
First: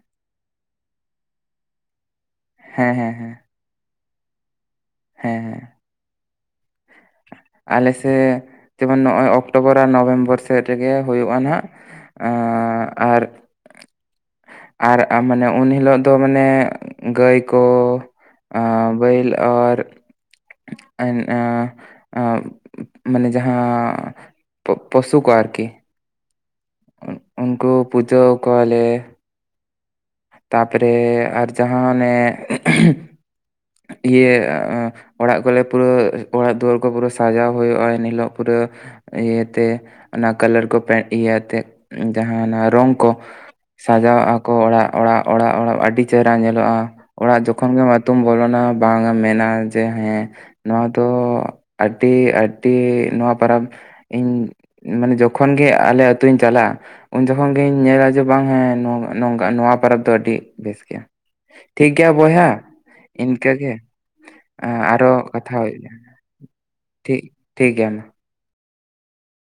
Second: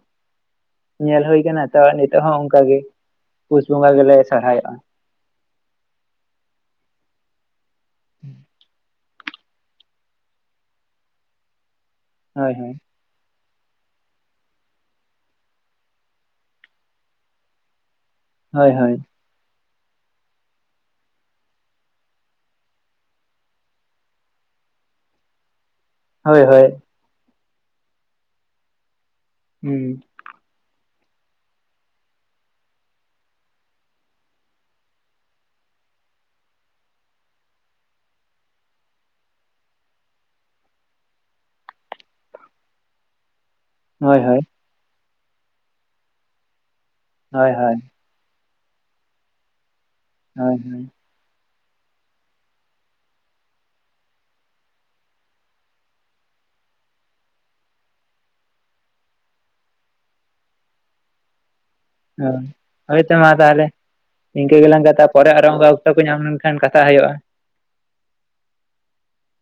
Speaker 1: ᱧᱮᱞ ᱦᱩᱭ ᱟᱠᱟᱱᱟ᱾ ᱛᱚ ᱱᱤᱛᱚᱜ ᱦᱚᱸ ᱚᱱᱠᱟ ᱜᱮ
Speaker 2: ᱦᱮᱸ ᱦᱮᱸ ᱦᱮᱸ ᱦᱮᱸ ᱦᱮᱸ
Speaker 1: ᱯᱩᱥ ᱵᱚᱸᱜᱟ ᱜᱮᱞᱮ ᱥᱚᱨᱦᱟᱭᱚᱜ-ᱟ᱾
Speaker 2: ᱦᱮᱸ ᱾ ᱟᱞᱮ ᱥᱮ ᱱᱚᱜ-ᱚᱭ ᱚᱠᱴᱳᱵᱚᱨ ᱟᱨ ᱱᱚᱵᱷᱮᱢᱵᱚᱨ ᱥᱮᱫ ᱨᱮᱜᱮ ᱦᱩᱭᱩᱜ-ᱟ ᱱᱟᱦᱟᱜ᱾
Speaker 1: ᱦᱳᱭ ᱦᱳᱭ᱾
Speaker 2: ᱟᱸ ᱟᱨ ᱟᱨ ᱢᱟᱱᱮ ᱩᱱ ᱦᱤᱞᱳᱜ ᱫᱚ ᱢᱟᱱᱮ ᱜᱟᱹᱭ ᱠᱚ
Speaker 1: ᱦᱳᱭ ᱦᱳᱭ᱾
Speaker 2: <unintelligible> ᱢᱟᱱᱮ ᱡᱟᱦᱟᱸ ᱯᱚᱥᱩ ᱠᱚ ᱟᱨᱠᱤ
Speaker 1: ᱦᱳᱭ ᱦᱳᱭ᱾
Speaker 2: ᱩᱱᱠᱩ ᱯᱩᱡᱟᱹ ᱠᱚᱣᱟᱞᱮ
Speaker 1: ᱦᱩᱸ
Speaker 2: ᱛᱟᱯᱚᱨᱮ ᱟᱨ ᱡᱟᱦᱟᱸ ᱚᱱᱮ ᱤᱭᱟᱹ ᱚᱲᱟᱜ ᱠᱚᱞᱮ ᱯᱩᱨᱟᱹ ᱚᱲᱟᱜ ᱫᱩᱣᱟᱹᱨ ᱠᱚ ᱯᱩᱨᱟᱹ ᱥᱟᱡᱟᱣ ᱦᱩᱭᱩᱜ-ᱟ ᱮᱱᱦᱤᱞᱳᱜ ᱯᱩᱨᱟᱹ ᱤᱭᱟᱹᱛᱮ ᱚᱱᱟ ᱠᱟᱞᱟᱨ ᱠᱚ ᱤᱭᱟᱹᱛᱮ ᱡᱟᱦᱟᱱᱟᱜ ᱨᱚᱝ ᱠᱚ ᱥᱟᱡᱟᱣᱟᱜ ᱟ ᱜᱶᱭᱨᱭᱢᱠᱚ ᱚᱲᱟᱜ ᱚᱲᱟᱜ ᱚᱲᱟᱜ ᱚᱲᱟᱜ ᱟᱹᱰᱤ ᱪᱮᱦᱨᱟ ᱧᱮᱞᱚᱜᱼᱟ ᱚᱲᱟᱜ ᱡᱚᱠᱷᱚᱱ ᱜᱮ ᱵᱚᱞᱚᱱᱟ ᱵᱟᱝ ᱮᱢ ᱢᱮᱱᱟ ᱡᱮ ᱦᱮᱸ
Speaker 1: ᱦᱳᱭ
Speaker 2: ᱱᱚᱣᱟ ᱫᱚ ᱟᱹᱰᱤ ᱟᱹᱰᱤ ᱱᱚᱣᱟ ᱯᱚᱨᱚᱵᱽ ᱤᱧ ᱢᱟᱱᱮ ᱡᱚᱠᱷᱚᱱ ᱜᱮ ᱟᱞᱮ ᱟᱹᱛᱩᱧ ᱪᱟᱞᱟᱜ-ᱟ ᱩᱱ ᱡᱚᱠᱷᱚᱱ ᱜᱤᱧ ᱧᱮᱞᱟ ᱡᱮ ᱵᱟᱝ ᱦᱮᱸ ᱱᱚᱣᱟ ᱯᱚᱨᱚᱵᱽ ᱫᱚ ᱟᱹᱰᱤ ᱵᱮᱥ ᱜᱮᱭᱟ᱾ ᱴᱷᱤᱠ ᱜᱮᱭᱟ ᱵᱚᱭᱦᱟ᱾
Speaker 1: ᱦᱳᱭᱛᱚ ᱢᱟ ᱛᱟᱦᱚᱞᱮ
Speaker 2: ᱤᱱᱠᱟᱹᱜᱮ
Speaker 1: ᱤᱱᱠᱟᱹ ᱜᱮᱞᱟᱝ ᱠᱟᱛᱷᱟ ᱯᱚᱨᱮ ᱟᱨᱚ ᱚᱱᱠᱟ ᱚᱠᱛᱚ ᱠᱚ ᱧᱟᱢ ᱞᱮᱱᱠᱷᱟᱱ ᱠᱟᱛᱷᱟ ᱦᱩᱭᱩᱜ-ᱟ᱾
Speaker 2: ᱴᱷᱤᱠ ᱴᱷᱤᱠ ᱜᱮᱭᱟ ᱢᱟ᱾